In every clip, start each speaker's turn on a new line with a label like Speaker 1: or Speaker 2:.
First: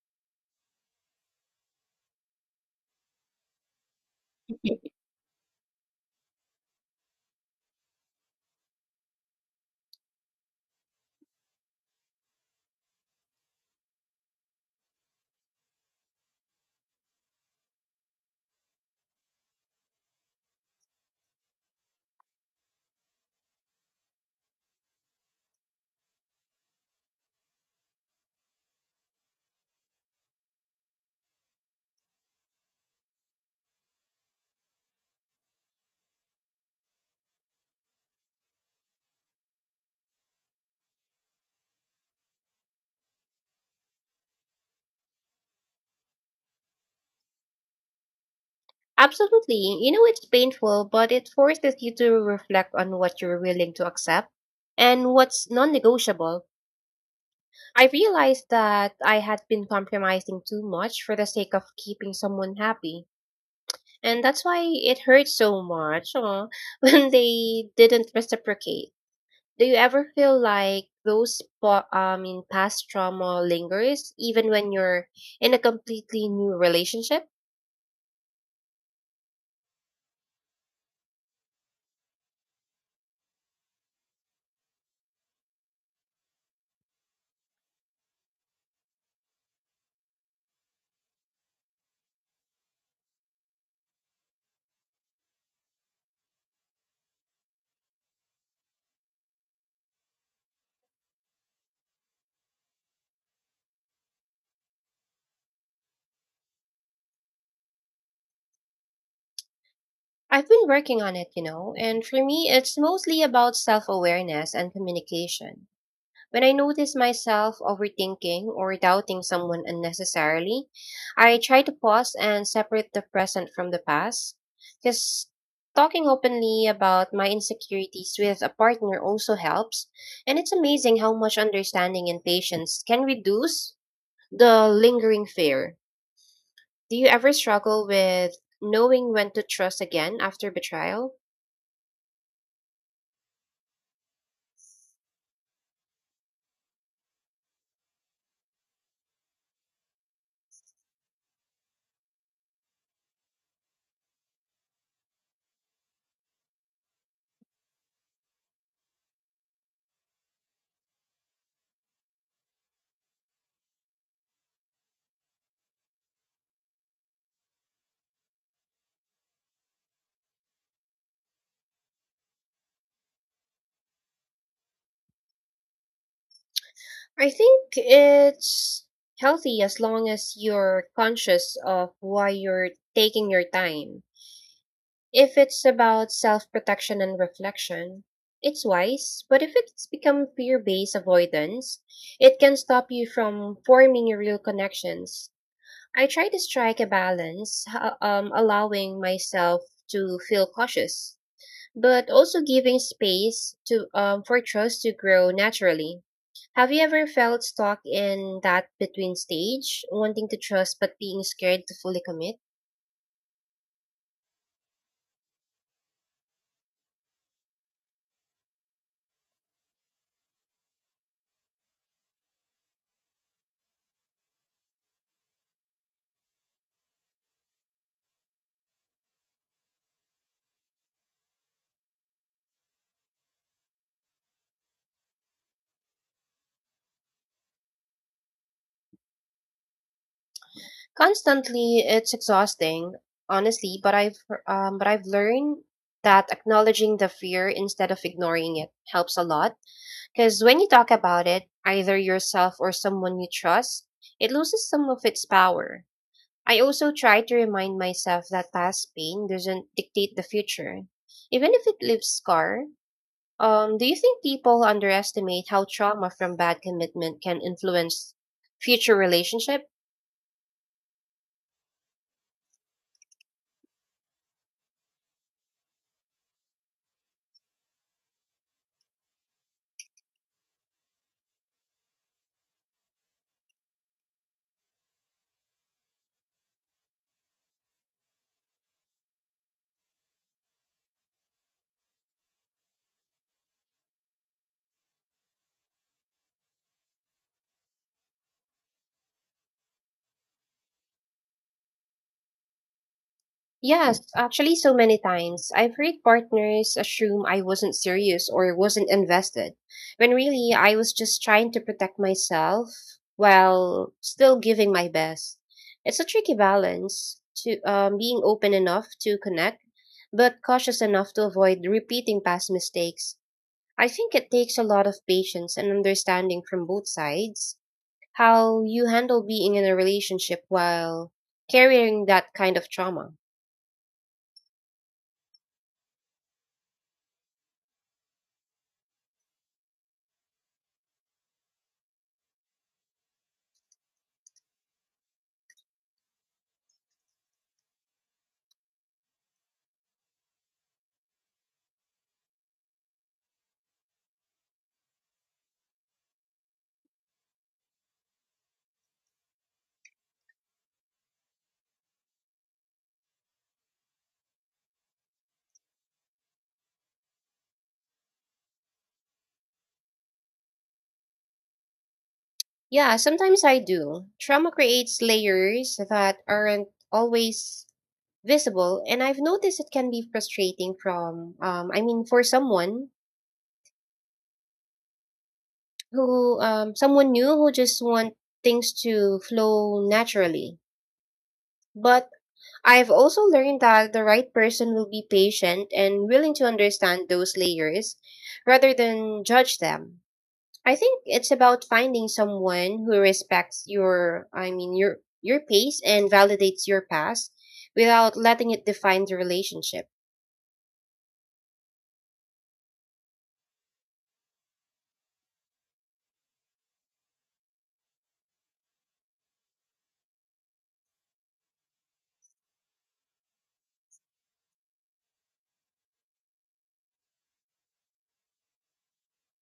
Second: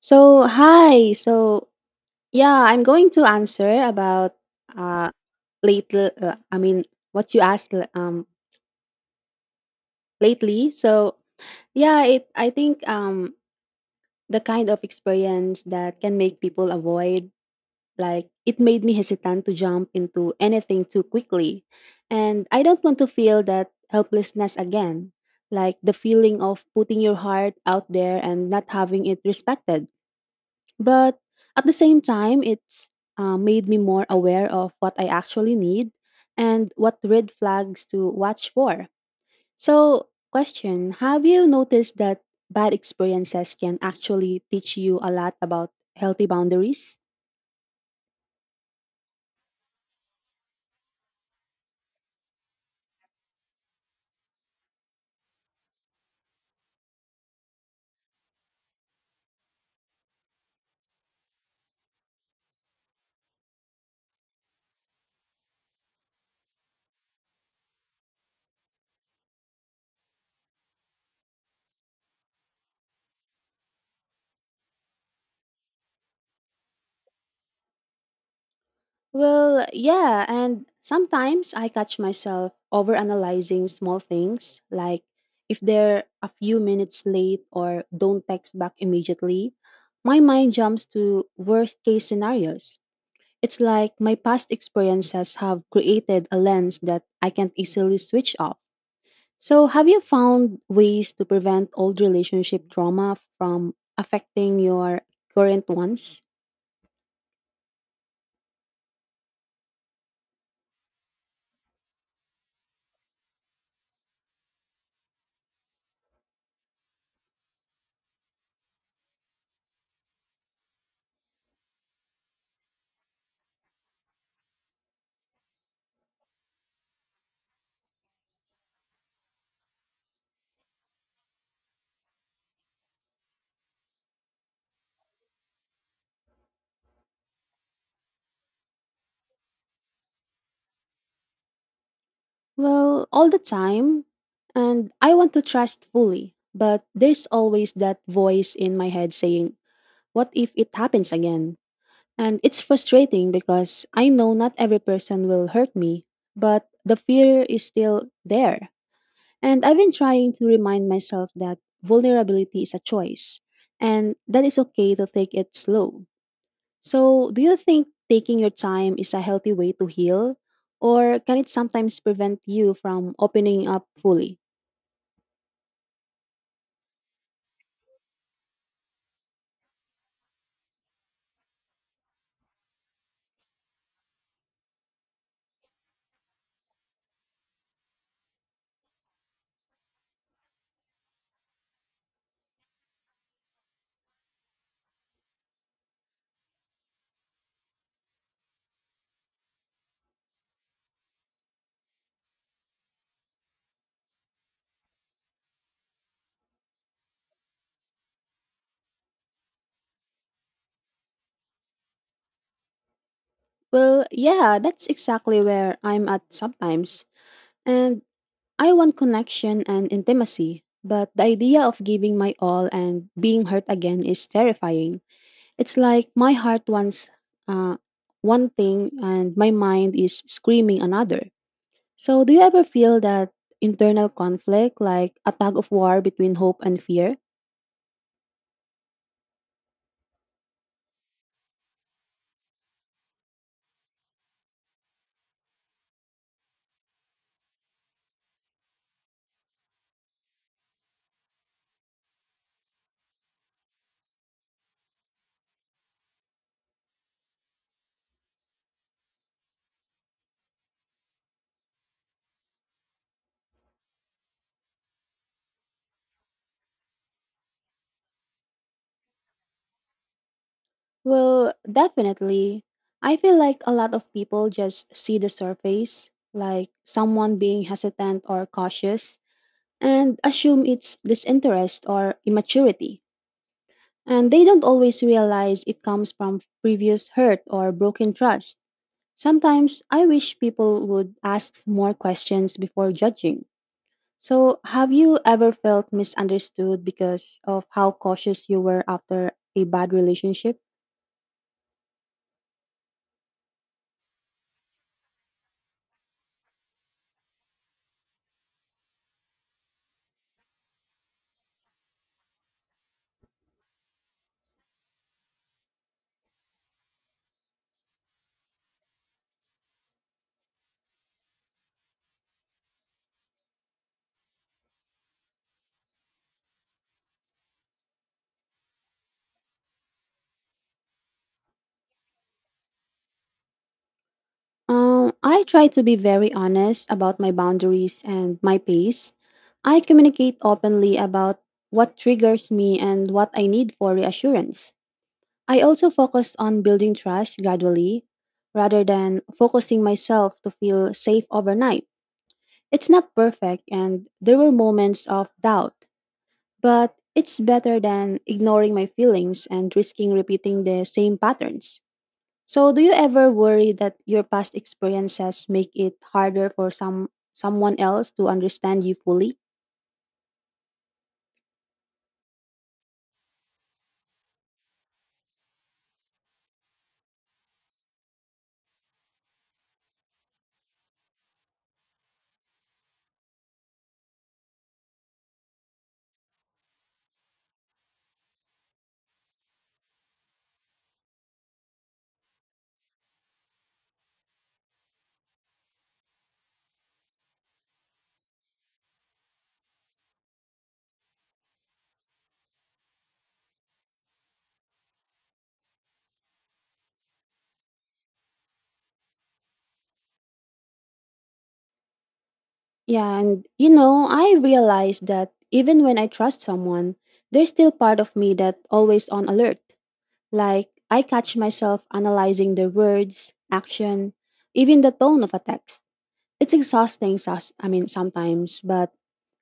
Speaker 1: So, hi. I'm going to answer about uh lately I mean what you asked l- lately. So, yeah, it I think the kind of experience that can make people avoid like it made me hesitant to jump into anything too quickly. And I don't want to feel that helplessness again, like the feeling of putting your heart out there and not having it respected. But at the same time, it's made me more aware of what I actually need and what red flags to watch for. So, question. Have you noticed that bad experiences can actually teach you a lot about healthy boundaries?
Speaker 2: Absolutely. You know, it's painful, but it forces you to reflect on what you're willing to accept and what's non negotiable. I realized that I had been compromising too much for the sake of keeping someone happy. And that's why it hurts so much when they didn't reciprocate. Do you ever feel like in past trauma lingers even when you're in a completely new relationship?
Speaker 1: Well, yeah, and sometimes I catch myself overanalyzing small things, like if they're a few minutes late or don't text back immediately, my mind jumps to worst case scenarios. It's like my past experiences have created a lens that I can't easily switch off. So, have you found ways to prevent old relationship trauma from affecting your current ones?
Speaker 2: I've been working on it, and for me, it's mostly about self awareness and communication. When I notice myself overthinking or doubting someone unnecessarily, I try to pause and separate the present from the past. Because talking openly about my insecurities with a partner also helps, and it's amazing how much understanding and patience can reduce the lingering fear. Do you ever struggle with knowing when to trust again after betrayal?
Speaker 1: Well, all the time. And I want to trust fully, but there's always that voice in my head saying, what if it happens again? And it's frustrating because I know not every person will hurt me, but the fear is still there. And I've been trying to remind myself that vulnerability is a choice and that it's okay to take it slow. So, do you think taking your time is a healthy way to heal? Or can it sometimes prevent you from opening up fully?
Speaker 2: I think it's healthy as long as you're conscious of why you're taking your time. If it's about self protection and reflection, it's wise, but if it's become fear based avoidance, it can stop you from forming your real connections. I try to strike a balance, allowing myself to feel cautious but also giving space to for trust to grow naturally. Have you ever felt stuck in that between stage, wanting to trust but being scared to fully commit?
Speaker 1: Well, yeah, that's exactly where I'm at sometimes. And I want connection and intimacy, but the idea of giving my all and being hurt again is terrifying. It's like my heart wants uh, one thing and my mind is screaming another. So, do you ever feel that internal conflict, like a tug of war between hope and fear?
Speaker 2: Constantly, it's exhausting, honestly. But I've learned that acknowledging the fear instead of ignoring it helps a lot. Because when you talk about it, either yourself or someone you trust, it loses some of its power. I also try to remind myself that past pain doesn't dictate the future, even if it leaves scar. Do you think people underestimate how trauma from bad commitment can influence future relationship?
Speaker 1: Well, definitely. I feel like a lot of people just see the surface, like someone being hesitant or cautious, and assume it's disinterest or immaturity. And they don't always realize it comes from previous hurt or broken trust. Sometimes I wish people would ask more questions before judging. So, have you ever felt misunderstood because of how cautious you were after a bad relationship?
Speaker 2: Yes, actually, so many times. I've heard partners assume I wasn't serious or wasn't invested, when really I was just trying to protect myself while still giving my best. It's a tricky balance to being open enough to connect, but cautious enough to avoid repeating past mistakes. I think it takes a lot of patience and understanding from both sides how you handle being in a relationship while carrying that kind of trauma.
Speaker 1: I try to be very honest about my boundaries and my pace. I communicate openly about what triggers me and what I need for reassurance. I also focus on building trust gradually rather than focusing myself to feel safe overnight. It's not perfect, and there were moments of doubt, but it's better than ignoring my feelings and risking repeating the same patterns. So, do you ever worry that your past experiences make it harder for someone else to understand you fully?
Speaker 2: Yeah, sometimes I do. Trauma creates layers that aren't always visible, and I've noticed it can be frustrating from I mean for someone new who just want things to flow naturally. But I've also learned that the right person will be patient and willing to understand those layers rather than judge them. I think it's about finding someone who respects your pace and validates your past without letting it define the relationship.
Speaker 1: Yeah, and you know, I realized that even when I trust someone, there's still part of me that always on alert. Like I catch myself analyzing their words, action, even the tone of a text. It's exhausting, sometimes, but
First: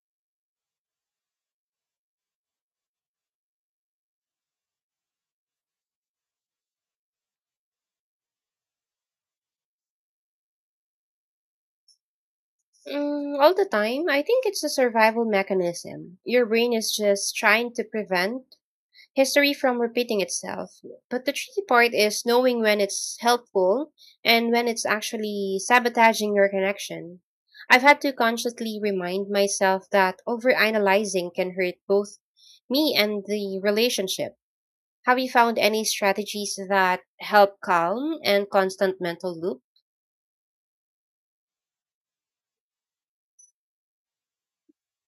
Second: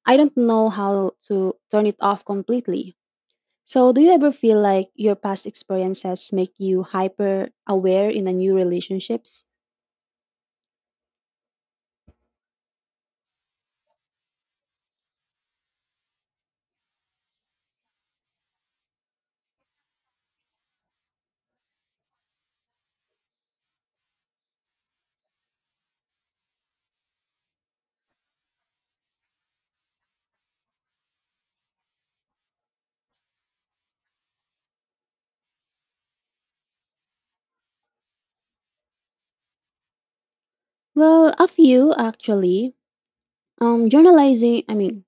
Speaker 1: I don't know how to turn it off completely. So, do you ever feel like your past experiences make you hyper aware in a new relationships?
Speaker 2: Mm, all the time, I think it's a survival mechanism. Your brain is just trying to prevent history from repeating itself. But the tricky part is knowing when it's helpful and when it's actually sabotaging your connection. I've had to consciously remind myself that overanalyzing can hurt both me and the relationship. Have you found any strategies that help calm and constant mental loop?
Speaker 1: Well, a few actually. Um, journalizing, I mean,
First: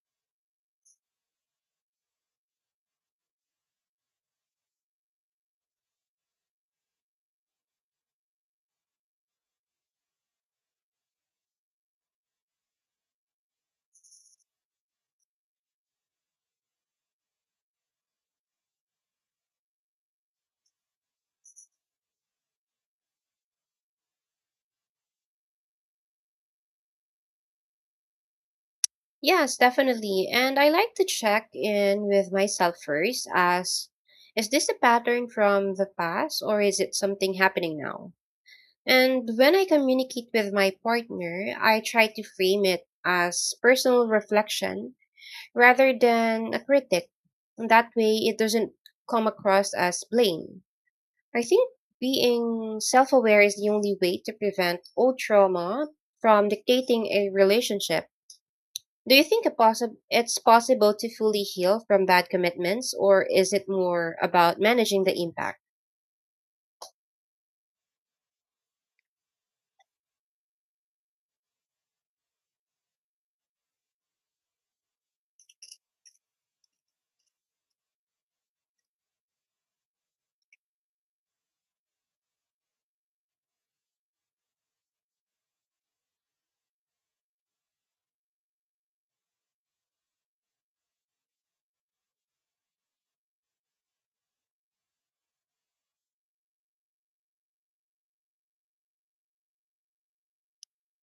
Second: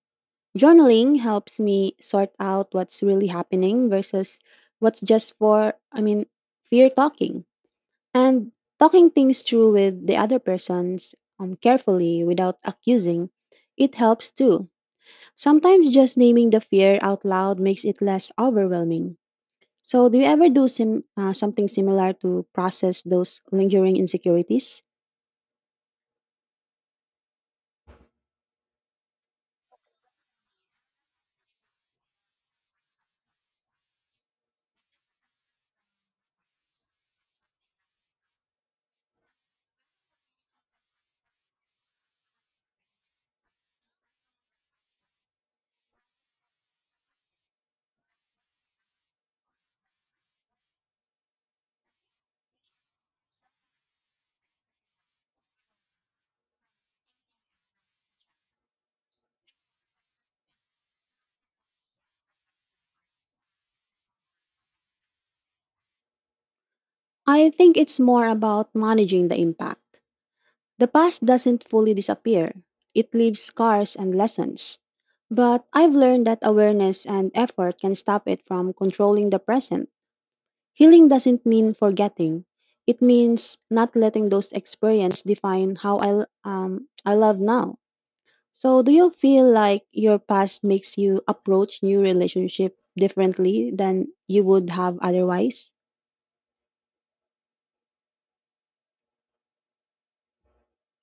Speaker 1: journaling helps me sort out what's really happening versus what's just for, I mean, fear talking. And talking things through with the other persons carefully without accusing, it helps too. Sometimes just naming the fear out loud makes it less overwhelming. So, do you ever do something similar to process those lingering insecurities?
Speaker 2: Yes, definitely. And I like to check in with myself first as is this a pattern from the past or is it something happening now? And when I communicate with my partner, I try to frame it as personal reflection rather than a critic. That way, it doesn't come across as blame. I think being self aware is the only way to prevent old trauma from dictating a relationship. Do you think it's possible to fully heal from bad commitments, or is it more about managing the impact?
Speaker 1: I think it's more about managing the impact. The past doesn't fully disappear, it leaves scars and lessons. But I've learned that awareness and effort can stop it from controlling the present. Healing doesn't mean forgetting. It means not letting those experiences define how I love now. So, do you feel like your past makes you approach new relationship differently than you would have otherwise?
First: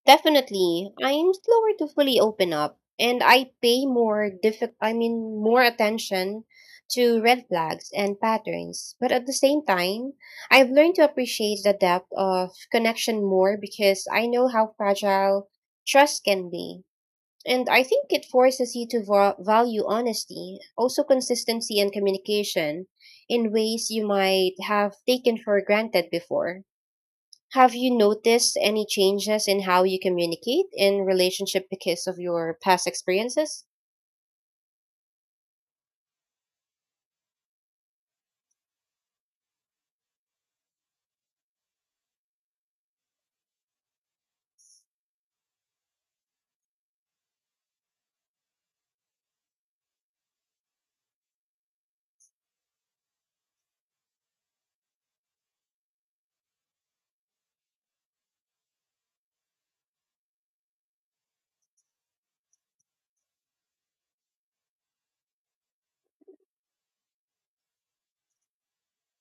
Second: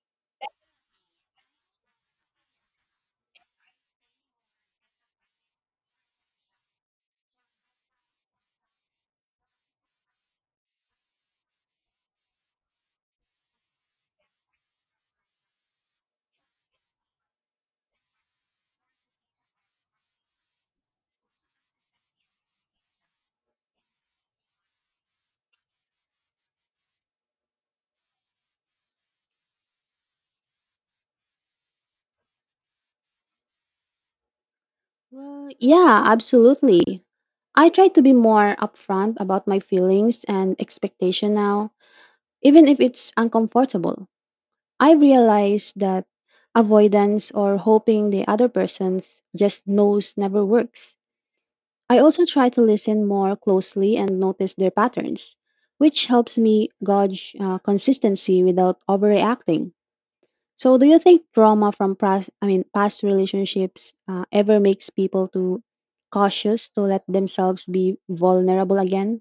Speaker 2: Definitely. I'm slower to fully open up and I pay more diffi- I mean more attention to red flags and patterns. But at the same time, I've learned to appreciate the depth of connection more because I know how fragile trust can be. And I think it forces you to value honesty, also consistency and communication in ways you might have taken for granted before. Have you noticed any changes in how you communicate in relationship because of your past experiences?
Speaker 1: Well, yeah, absolutely. I try to be more upfront about my feelings and expectation now, even if it's uncomfortable. I realize that avoidance or hoping the other person just knows never works. I also try to listen more closely and notice their patterns, which helps me gauge consistency without overreacting. So, do you think trauma from past relationships ever makes people too cautious to let themselves be vulnerable again?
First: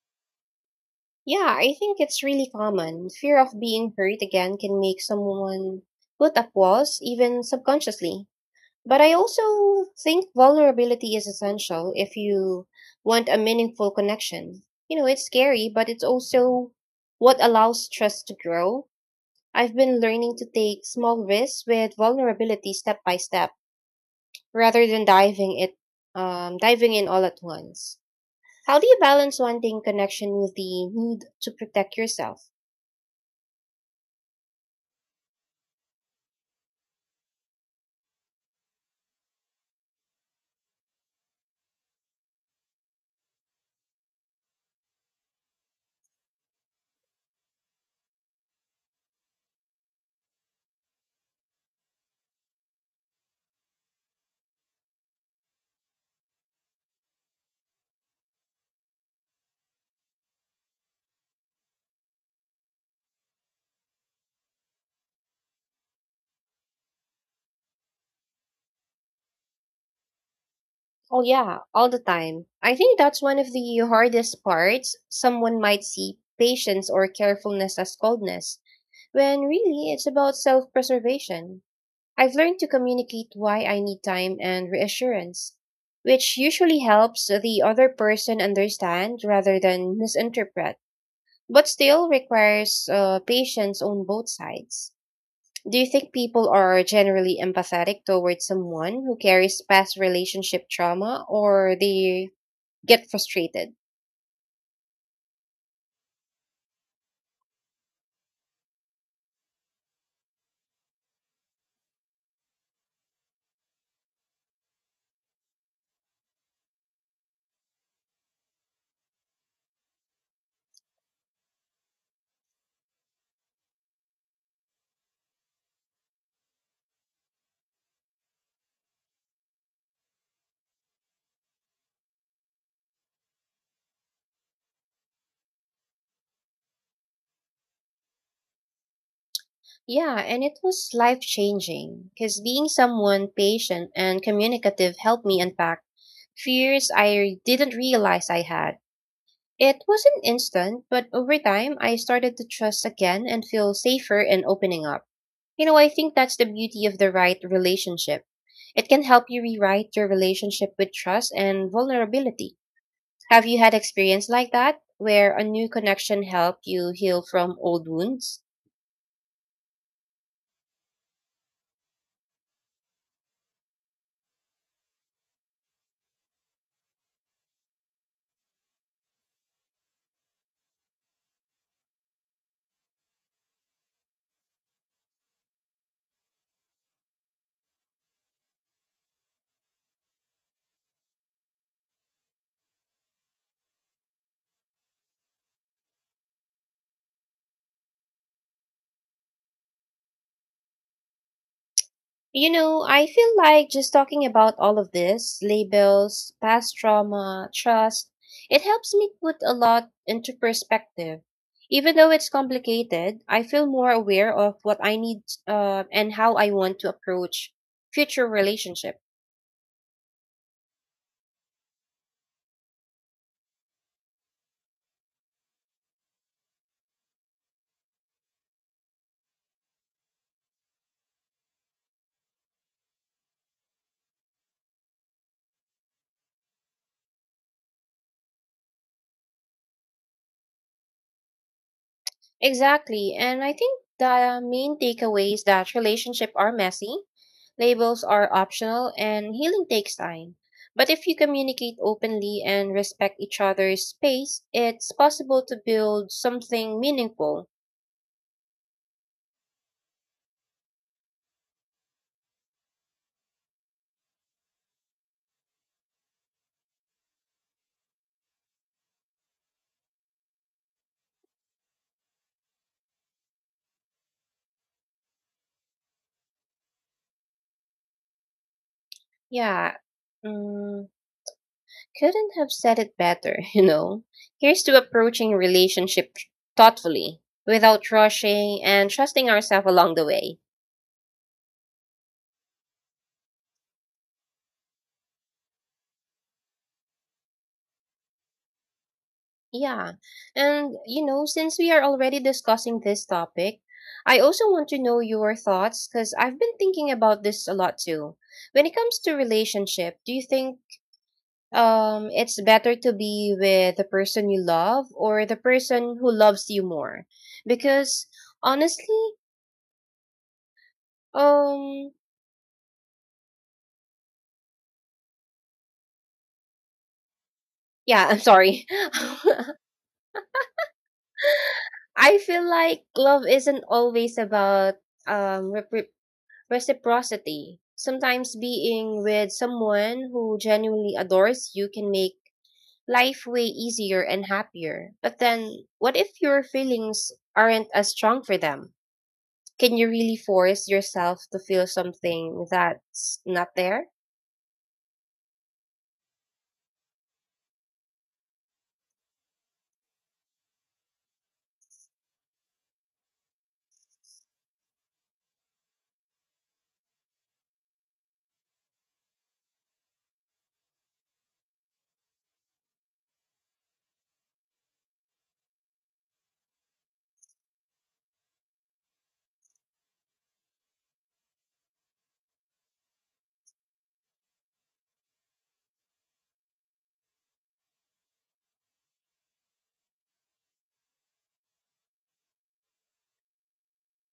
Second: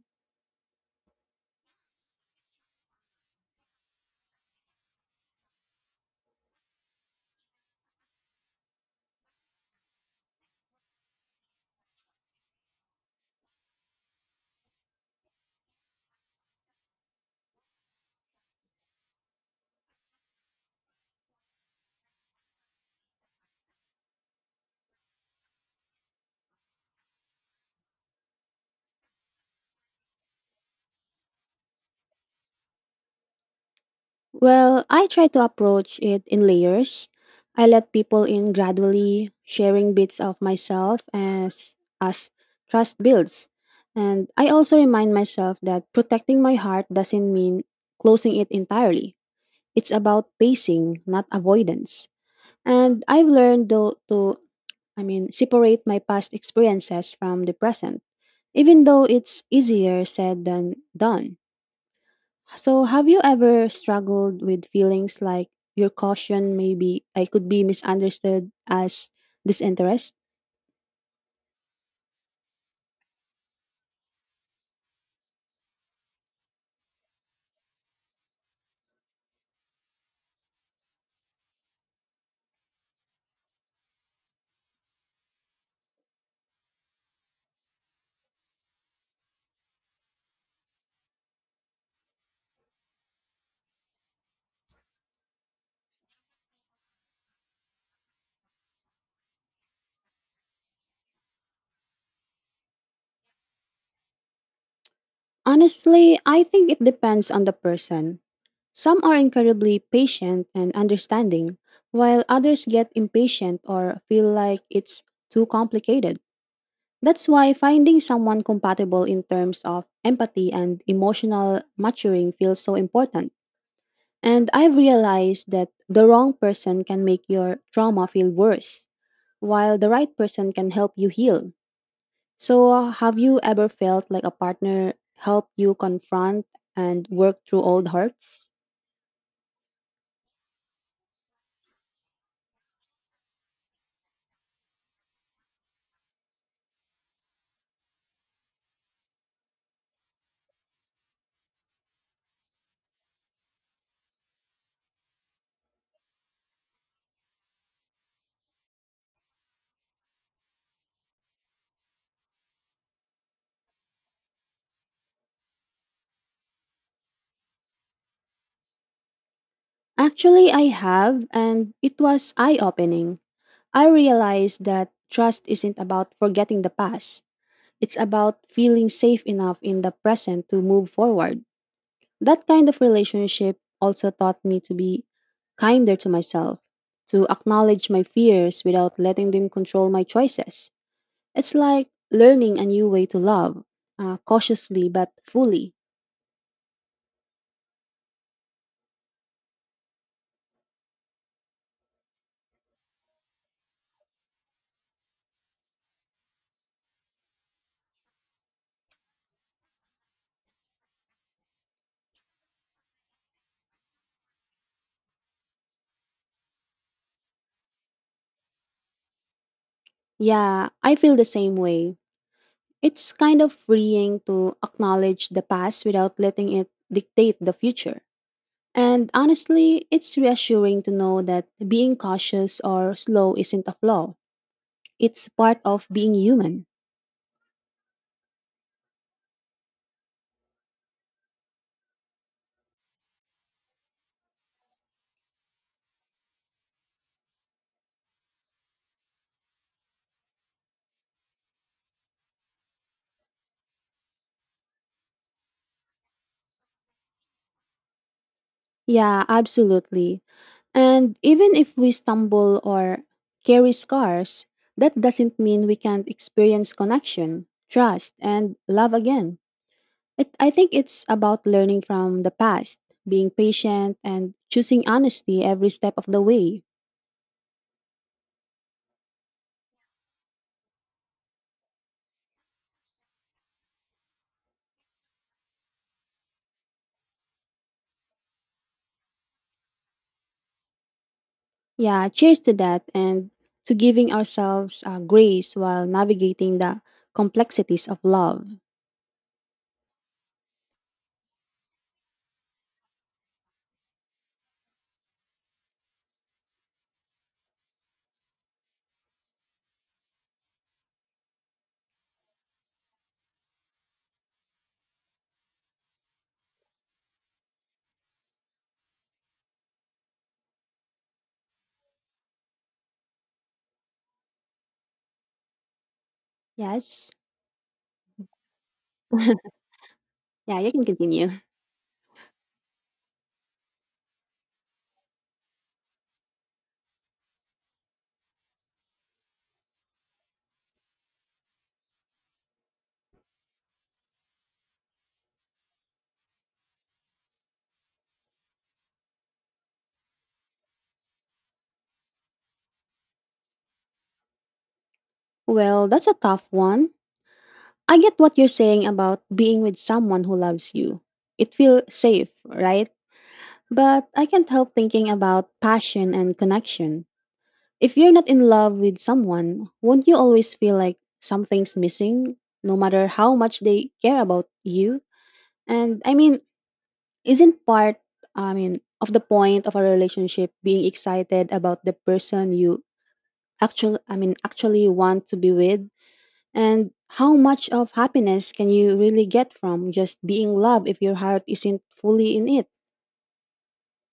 Speaker 2: Yeah, I think it's really common. Fear of being hurt again can make someone put a pause, even subconsciously. But I also think vulnerability is essential if you want a meaningful connection. You know, it's scary, but it's also what allows trust to grow. I've been learning to take small risks with vulnerability step by step rather than diving in all at once. How do you balance wanting connection with the need to protect yourself?
Speaker 1: Well, I try to approach it in layers. I let people in gradually, sharing bits of myself as trust builds. And I also remind myself that protecting my heart doesn't mean closing it entirely. It's about pacing, not avoidance. And I've learned though to separate my past experiences from the present, even though it's easier said than done. So, have you ever struggled with feelings like your caution maybe I could be misunderstood as disinterest?
Speaker 2: Oh yeah, all the time. I think that's one of the hardest parts. Someone might see patience or carefulness as coldness, when really it's about self-preservation. I've learned to communicate why I need time and reassurance, which usually helps the other person understand rather than misinterpret. But still requires patience on both sides. Do you think people are generally empathetic towards someone who carries past relationship trauma or they get frustrated?
Speaker 1: Honestly, I think it depends on the person. Some are incredibly patient and understanding, while others get impatient or feel like it's too complicated. That's why finding someone compatible in terms of empathy and emotional maturing feels so important. And I've realized that the wrong person can make your trauma feel worse, while the right person can help you heal. So, have you ever felt like a partner helped you confront and work through old hurts?
Speaker 2: Yeah, and it was life changing because being someone patient and communicative helped me unpack fears I didn't realize I had. It wasn't instant, but over time, I started to trust again and feel safer in opening up. You know, I think that's the beauty of the right relationship. It can help you rewrite your relationship with trust and vulnerability. Have you had experience like that, where a new connection helped you heal from old wounds?
Speaker 1: Actually, I have, and it was eye opening. I realized that trust isn't about forgetting the past, it's about feeling safe enough in the present to move forward. That kind of relationship also taught me to be kinder to myself, to acknowledge my fears without letting them control my choices. It's like learning a new way to love, cautiously but fully.
Speaker 2: You know, I feel like just talking about all of this labels, past trauma, trust it helps me put a lot into perspective. Even though it's complicated, I feel more aware of what I need and how I want to approach future relationships.
Speaker 1: Yeah, I feel the same way. It's kind of freeing to acknowledge the past without letting it dictate the future. And honestly, it's reassuring to know that being cautious or slow isn't a flaw. It's part of being human.
Speaker 2: Exactly. And I think the main takeaway is that relationships are messy, labels are optional, and healing takes time. But if you communicate openly and respect each other's space, it's possible to build something meaningful.
Speaker 1: Yeah, absolutely. And even if we stumble or carry scars, that doesn't mean we can't experience connection, trust, and love again. I think it's about learning from the past, being patient, and choosing honesty every step of the way.
Speaker 2: Yeah. Mm, couldn't have said it better, you know. Here's to approaching relationship thoughtfully, without rushing, and trusting ourselves along the way.
Speaker 1: Yeah, cheers to that and to giving ourselves grace while navigating the complexities of love.
Speaker 2: Yeah. And, since we are already discussing this topic, I also want to know your thoughts because I've been thinking about this a lot too. When it comes to relationship, do you think it's better to be with the person you love or the person who loves you more? Because honestly, um
Speaker 1: Yes.
Speaker 2: yeah, I'm sorry.
Speaker 1: Yeah, you can continue.
Speaker 2: I feel like love isn't always about repre reciprocity. Sometimes being with someone who genuinely adores you can make life way easier and happier. But then, what if your feelings aren't as strong for them? Can you really force yourself to feel something that's not there?
Speaker 1: Well, that's a tough one. I get what you're saying about being with someone who loves you. It feels safe, right? But I can't help thinking about passion and connection. If you're not in love with someone, won't you always feel like something's missing, no matter how much they care about you? And I mean, isn't part, I mean, of the point of a relationship being excited about the person you actually want to be with? And how much of happiness can you really get from just being loved if your heart isn't fully in it?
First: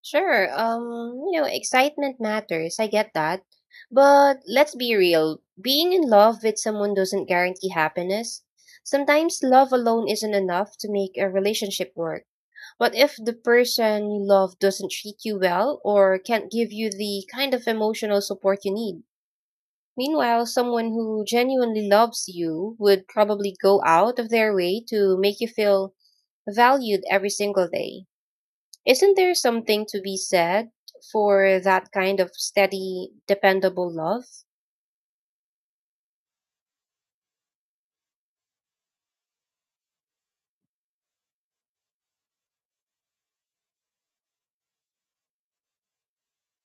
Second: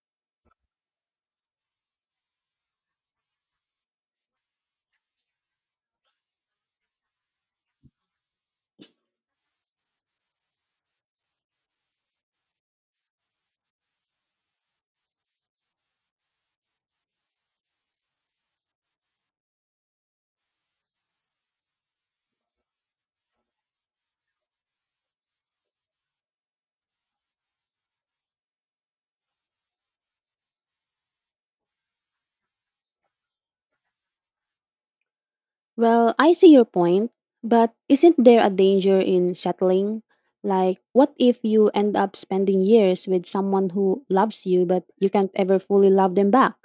Speaker 2: Sure, excitement matters. I get that. But let's be real. Being in love with someone doesn't guarantee happiness. Sometimes love alone isn't enough to make a relationship work. What if the person you love doesn't treat you well or can't give you the kind of emotional support you need? Meanwhile, someone who genuinely loves you would probably go out of their way to make you feel valued every single day. Isn't there something to be said for that kind of steady, dependable love?
Speaker 1: Well, I see your point, but isn't there a danger in settling? Like, what if you end up spending years with someone who loves you, but you can't ever fully love them back?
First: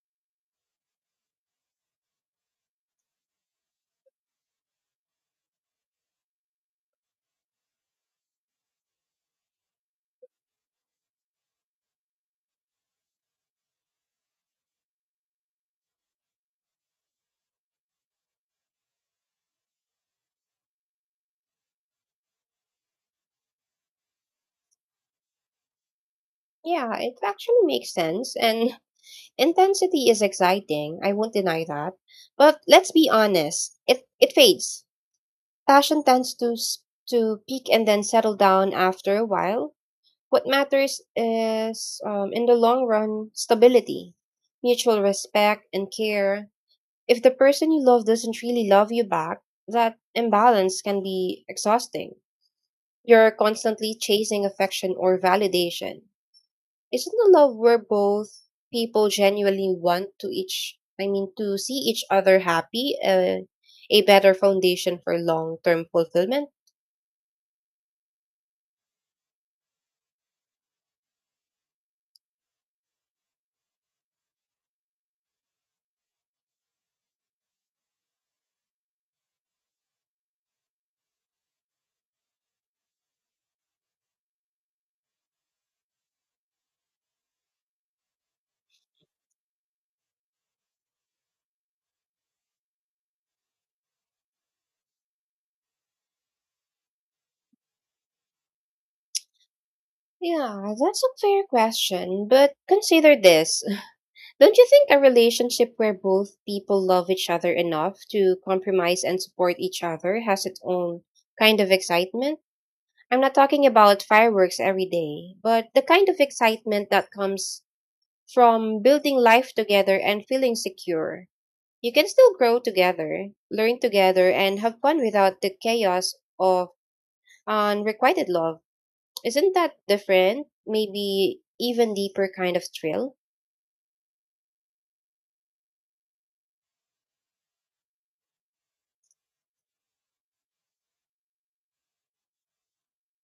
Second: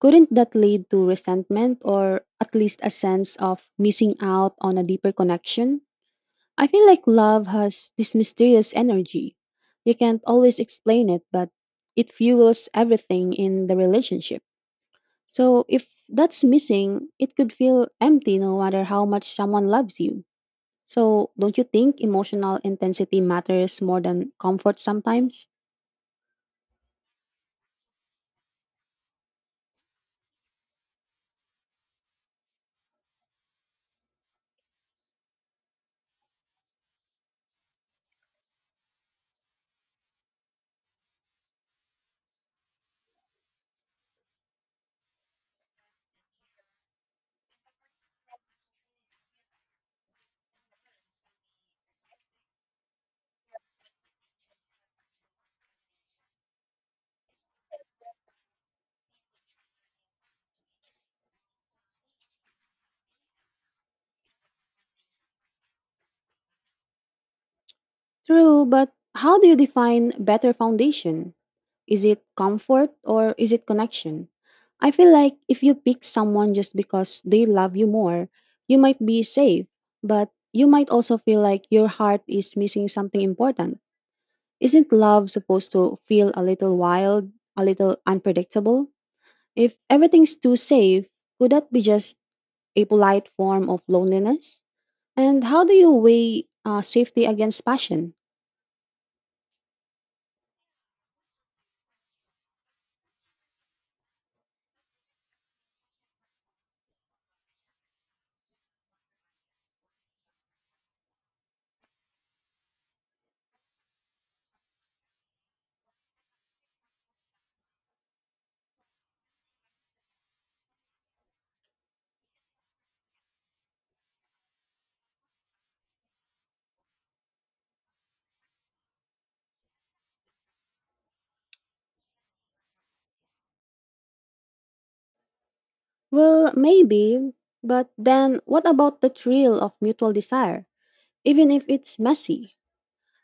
Speaker 1: Couldn't that lead to resentment or at least a sense of missing out on a deeper connection? I feel like love has this mysterious energy. You can't always explain it, but it fuels everything in the relationship. So if that's missing, it could feel empty no matter how much someone loves you. So don't you think emotional intensity matters more than comfort sometimes?
Speaker 2: Yeah, it actually makes sense, and intensity is exciting, I won't deny that. But let's be honest, it fades. Passion tends to peak and then settle down after a while. What matters is, in the long run, stability, mutual respect, and care. If the person you love doesn't really love you back, that imbalance can be exhausting. You're constantly chasing affection or validation. Isn't the love where both people genuinely want to see each other happy, a better foundation for long-term fulfillment?
Speaker 1: True, but how do you define better foundation? Is it comfort or is it connection? I feel like if you pick someone just because they love you more, you might be safe, but you might also feel like your heart is missing something important. Isn't love supposed to feel a little wild, a little unpredictable? If everything's too safe, could that be just a polite form of loneliness? And how do you weigh safety against passion?
Speaker 2: Yeah, that's a fair question, but consider this. Don't you think a relationship where both people love each other enough to compromise and support each other has its own kind of excitement? I'm not talking about fireworks every day, but the kind of excitement that comes from building life together and feeling secure. You can still grow together, learn together, and have fun without the chaos of unrequited love. Isn't that different? Maybe even deeper kind of thrill?
Speaker 1: Well, maybe, but then what about the thrill of mutual desire, even if it's messy?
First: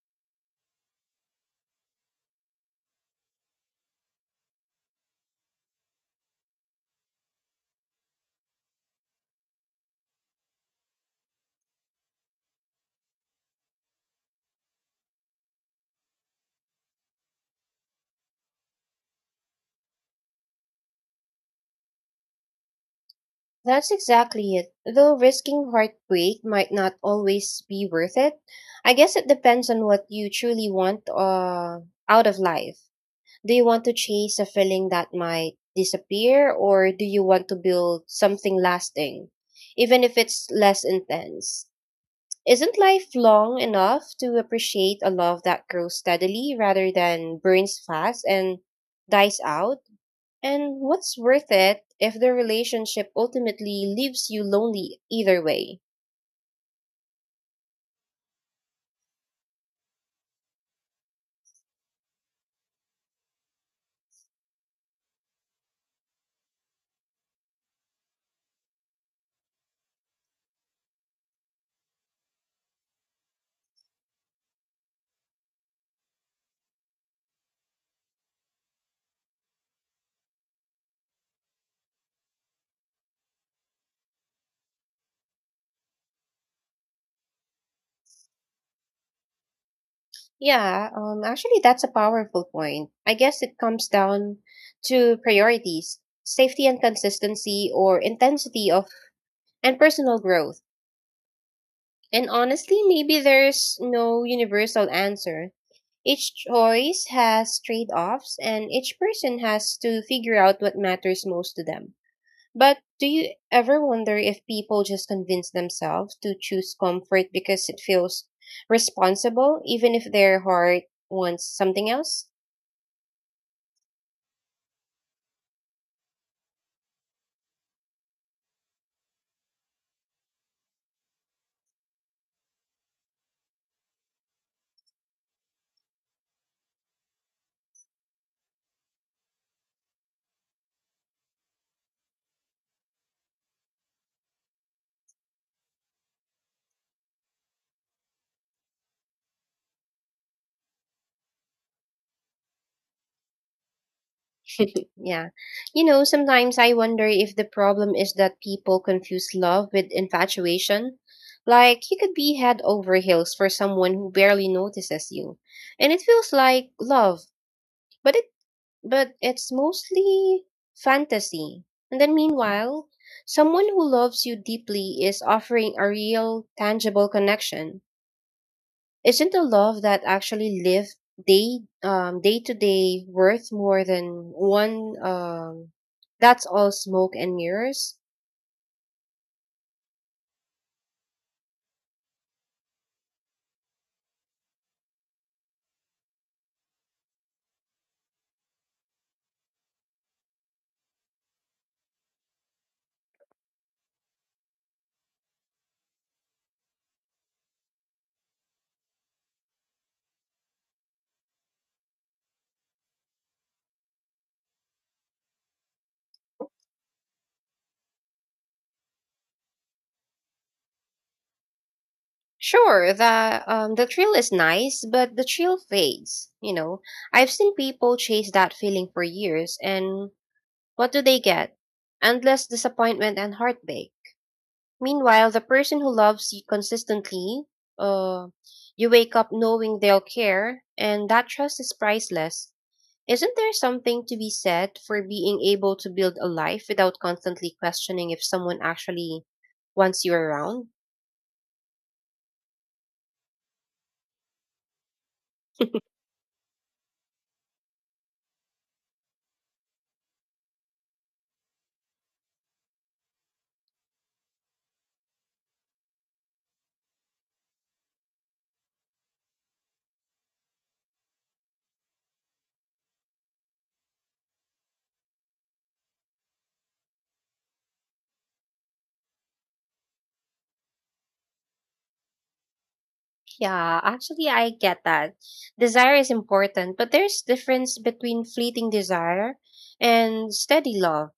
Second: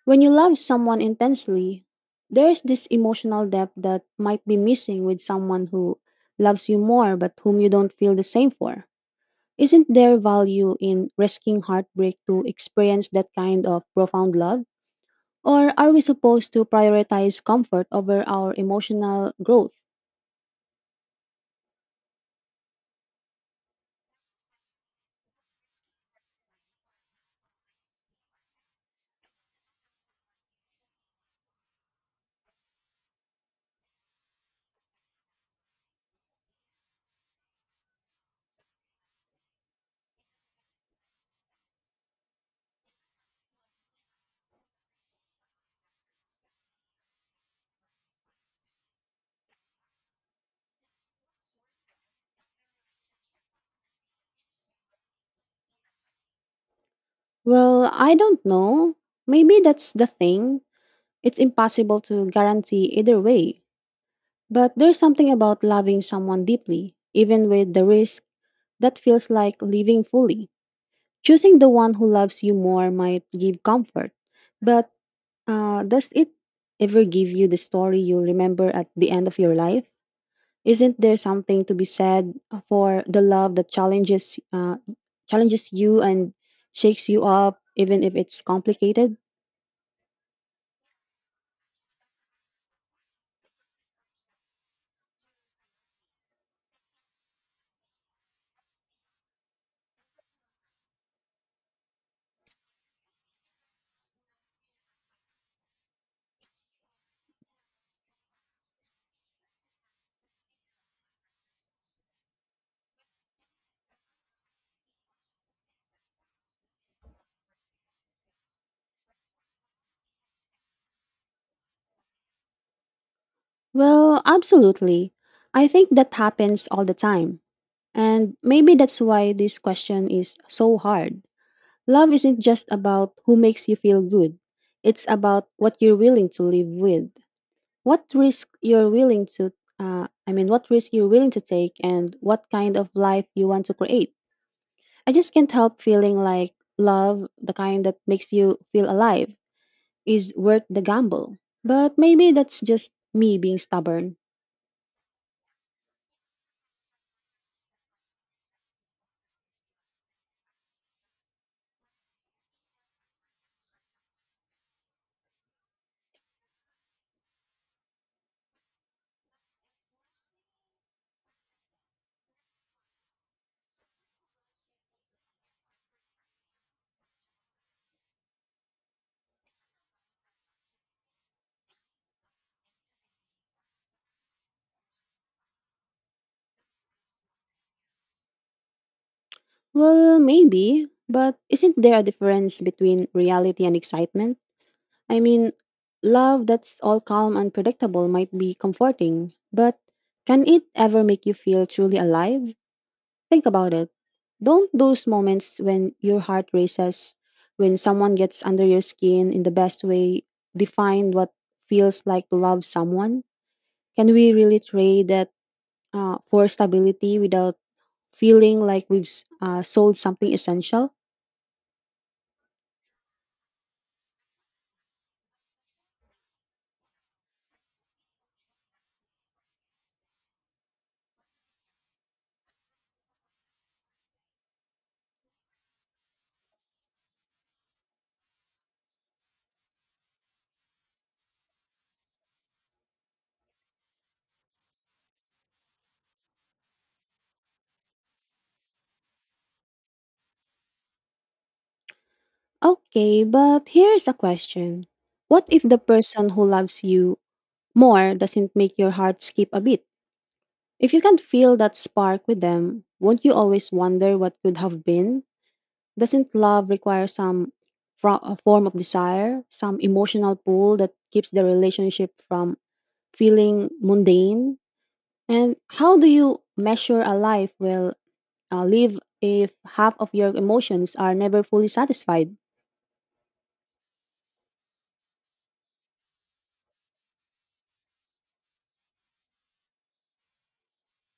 Speaker 1: When you love someone intensely, there is this emotional depth that might be missing with someone who loves you more but whom you don't feel the same for. Isn't there value in risking heartbreak to experience that kind of profound love? Or are we supposed to prioritize comfort over our emotional growth?
Speaker 2: That's exactly it. Though risking heartbreak might not always be worth it, I guess it depends on what you truly want out of life. Do you want to chase a feeling that might disappear, or do you want to build something lasting, even if it's less intense? Isn't life long enough to appreciate a love that grows steadily rather than burns fast and dies out? And what's worth it if the relationship ultimately leaves you lonely either way?
Speaker 1: Well, I don't know. Maybe that's the thing. It's impossible to guarantee either way. But there's something about loving someone deeply, even with the risk, that feels like living fully. Choosing the one who loves you more might give comfort, but does it ever give you the story you'll remember at the end of your life? Isn't there something to be said for the love that challenges you and shakes you up, even if it's complicated?
Speaker 2: Yeah, actually, that's a powerful point. I guess it comes down to priorities, safety and consistency, or intensity of and personal growth. And honestly, maybe there's no universal answer. Each choice has trade offs, and each person has to figure out what matters most to them. But do you ever wonder if people just convince themselves to choose comfort because it feels responsible, even if their heart wants something else?
Speaker 1: Well, absolutely. I think that happens all the time. And maybe that's why this question is so hard. Love isn't just about who makes you feel good, it's about what you're willing to live with, what risk you're willing to, what risk you're willing to take, and what kind of life you want to create. I just can't help feeling like love, the kind that makes you feel alive, is worth the gamble. But maybe that's just me being stubborn.
Speaker 2: Yeah. You know, sometimes I wonder if the problem is that people confuse love with infatuation. Like, you could be head over heels for someone who barely notices you. And it feels like love, but it but it's mostly fantasy. And then, meanwhile, someone who loves you deeply is offering a real, tangible connection. Isn't the love that actually live day day to day worth more than one that's all smoke and mirrors?
Speaker 1: Well, maybe, but isn't there a difference between reality and excitement? I mean, love that's all calm and predictable might be comforting, but can it ever make you feel truly alive? Think about it. Don't those moments when your heart races, when someone gets under your skin in the best way, define what feels like to love someone? Can we really trade that for stability without feeling like we've sold something essential?
Speaker 2: Sure, the thrill is nice, but the thrill fades. You know, I've seen people chase that feeling for years, and what do they get? Endless disappointment and heartbreak. Meanwhile, the person who loves you consistently, uh, you wake up knowing they'll care, and that trust is priceless. Isn't there something to be said for being able to build a life without constantly questioning if someone actually wants you around?
Speaker 1: Okay, but here's a question. What if the person who loves you more doesn't make your heart skip a beat? If you can't feel that spark with them, won't you always wonder what could have been? Doesn't love require some a form of desire, some emotional pull that keeps the relationship from feeling mundane? And how do you measure a life well live if half of your emotions are never fully satisfied?
Speaker 2: Yeah, actually, I get that. Desire is important, but there's difference between fleeting desire and steady love.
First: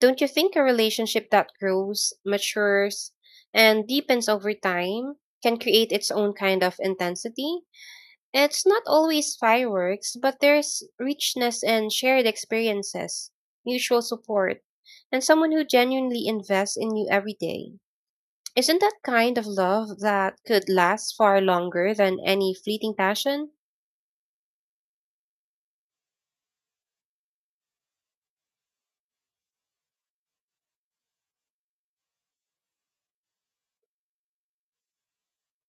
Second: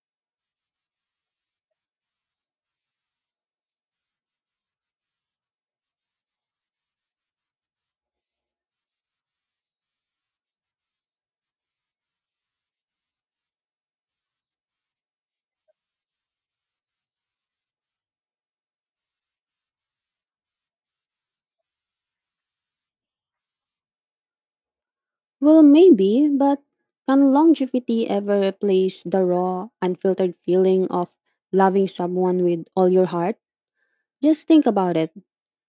Speaker 2: Don't you think a relationship that grows, matures, and deepens over time can create its own kind of intensity? It's not always fireworks, but there's richness and shared experiences, mutual support, and someone who genuinely invests in you every day. Isn't that kind of love that could last far longer than any fleeting passion?
Speaker 1: Well, maybe, but can longevity ever replace the raw, unfiltered feeling of loving someone with all your heart? Just think about it.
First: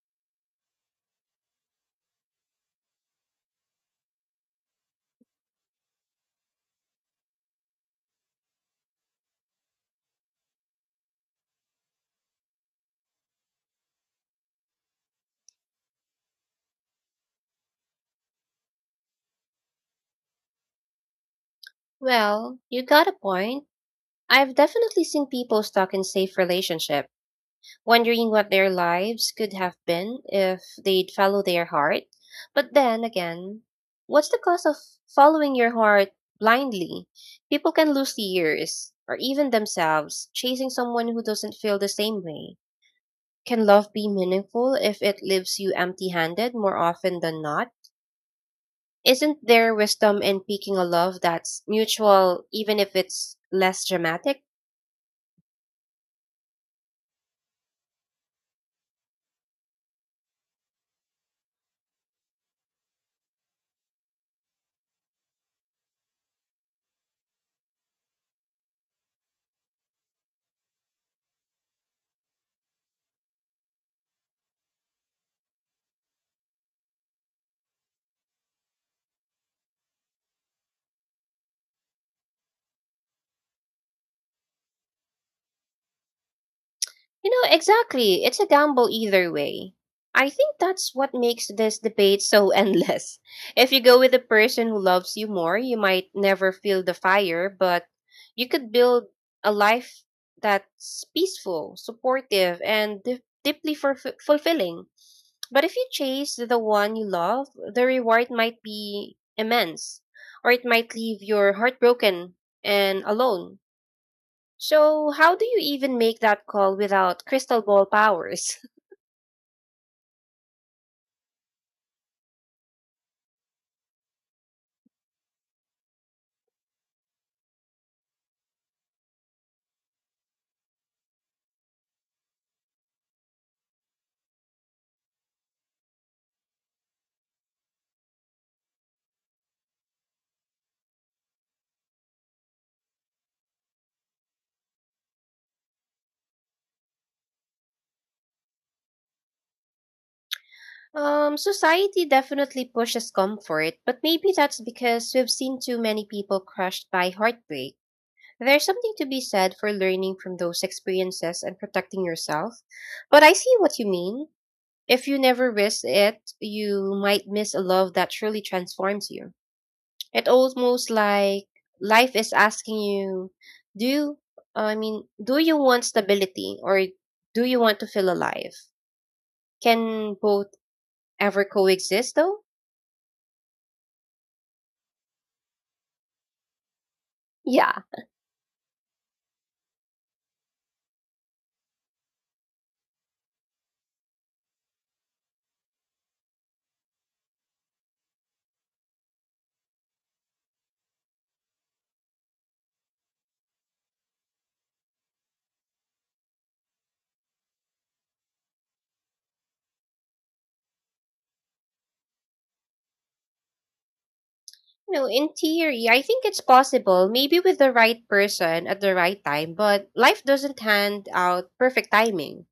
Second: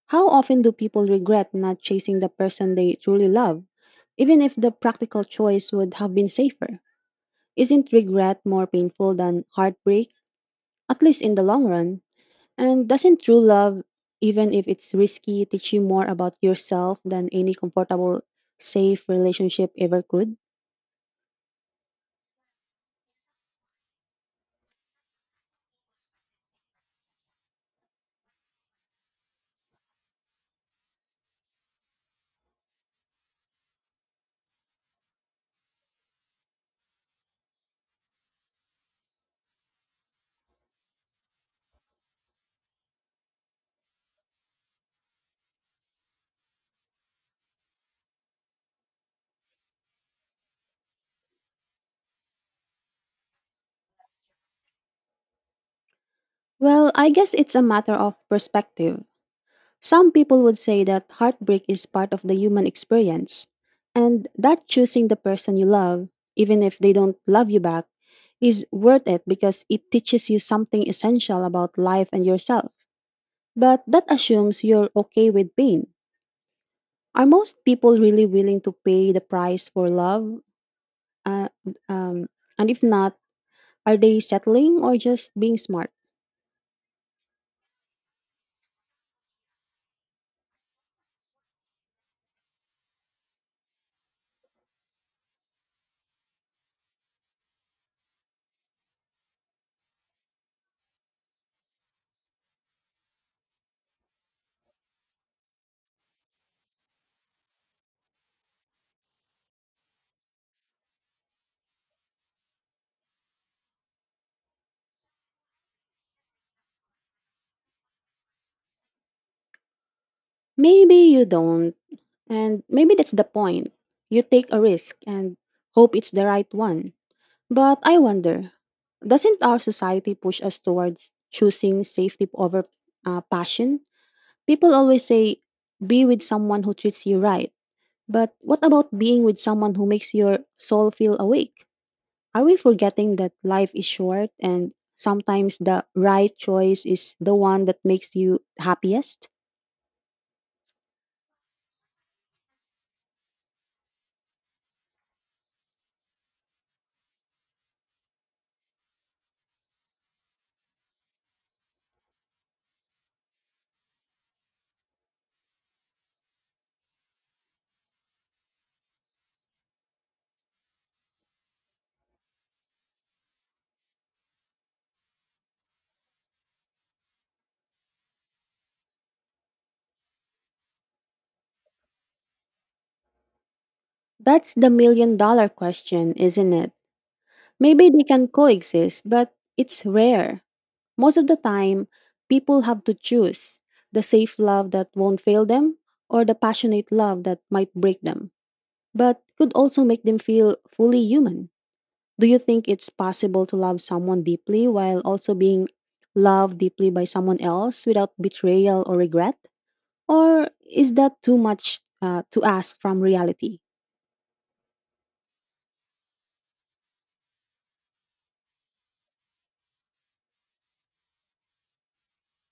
Speaker 1: How often do people regret not chasing the person they truly love, even if the practical choice would have been safer? Isn't regret more painful than heartbreak, at least in the long run? And doesn't true love, even if it's risky, teach you more about yourself than any comfortable, safe relationship ever could?
Speaker 2: Well, you got a point. I've definitely seen people stuck in safe relationship, wondering what their lives could have been if they'd follow their heart. But then again, what's the cost of following your heart blindly? People can lose years, or even themselves, chasing someone who doesn't feel the same way. Can love be meaningful if it leaves you empty handed more often than not? Isn't there wisdom in picking a love that's mutual, even if it's less dramatic?
Speaker 1: Well, I guess it's a matter of perspective. Some people would say that heartbreak is part of the human experience, and that choosing the person you love, even if they don't love you back, is worth it because it teaches you something essential about life and yourself. But that assumes you're okay with pain. Are most people really willing to pay the price for love? Uh, um, and if not, are they settling or just being smart?
Speaker 2: You know, exactly. It's a gamble either way. I think that's what makes this debate so endless. If you go with the person who loves you more, you might never feel the fire, but you could build a life that's peaceful, supportive, and deeply fulfilling. But if you chase the one you love, the reward might be immense, or it might leave you heartbroken and alone. So, how do you even make that call without crystal ball powers?
Speaker 1: Maybe you don't. And maybe that's the point. You take a risk and hope it's the right one. But I wonder, doesn't our society push us towards choosing safety over passion? People always say, be with someone who treats you right. But what about being with someone who makes your soul feel awake? Are we forgetting that life is short and sometimes the right choice is the one that makes you happiest?
Speaker 2: Society definitely pushes comfort, but maybe that's because we've seen too many people crushed by heartbreak. There's something to be said for learning from those experiences and protecting yourself. But I see what you mean. If you never risk it, you might miss a love that truly transforms you. It almost like life is asking you, do you, I mean, do you want stability or do you want to feel alive? Can both ever coexist though?
Speaker 1: That's the million dollar question, isn't it?
Speaker 2: Yeah.
Speaker 1: Maybe they can coexist, but it's rare. Most of the time, people have to choose the safe love that won't fail them or the passionate love that might break them, but could also make them feel fully human. Do you think it's possible to love someone deeply while also being loved deeply by someone else without betrayal or regret? Or is that too much to ask from reality?
Speaker 2: No, in theory, I think it's possible, maybe with the right person at the right time, but life doesn't hand out perfect timing.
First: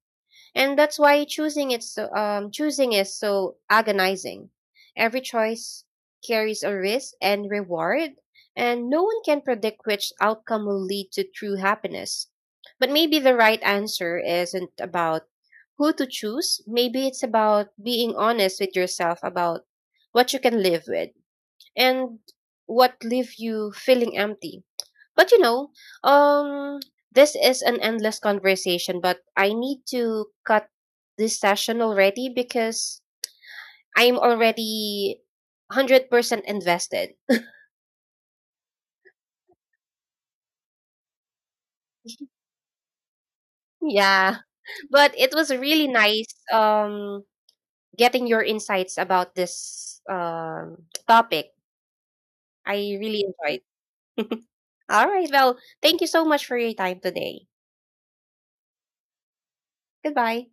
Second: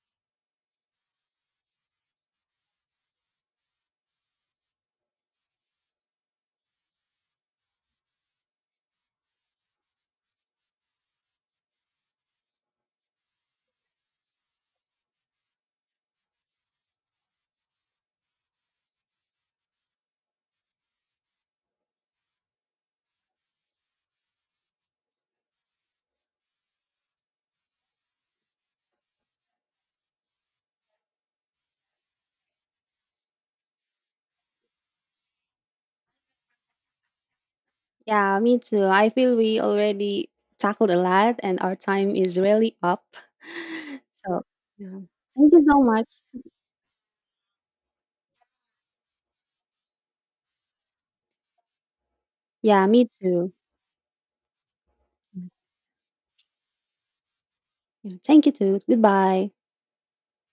Speaker 2: And that's why choosing is so agonizing. Every choice carries a risk and reward, and no one can predict which outcome will lead to true happiness. But maybe the right answer isn't about who to choose. Maybe it's about being honest with yourself about what you can live with and what leave you feeling empty. But um, this is an endless conversation, but I need to cut this session already because I'm already 100% invested.
Speaker 1: Yeah, me too. I feel we already tackled a lot and our time is really up.
Speaker 2: Yeah,
Speaker 1: So, yeah.
Speaker 2: but it was
Speaker 1: Thank you so
Speaker 2: really
Speaker 1: much.
Speaker 2: nice um getting your insights about this topic. I
Speaker 1: Yeah, me
Speaker 2: really
Speaker 1: too.
Speaker 2: enjoyed. All right, well, thank you so much for your time today.
Speaker 1: Yeah, thank you too. Goodbye.
Speaker 2: Goodbye.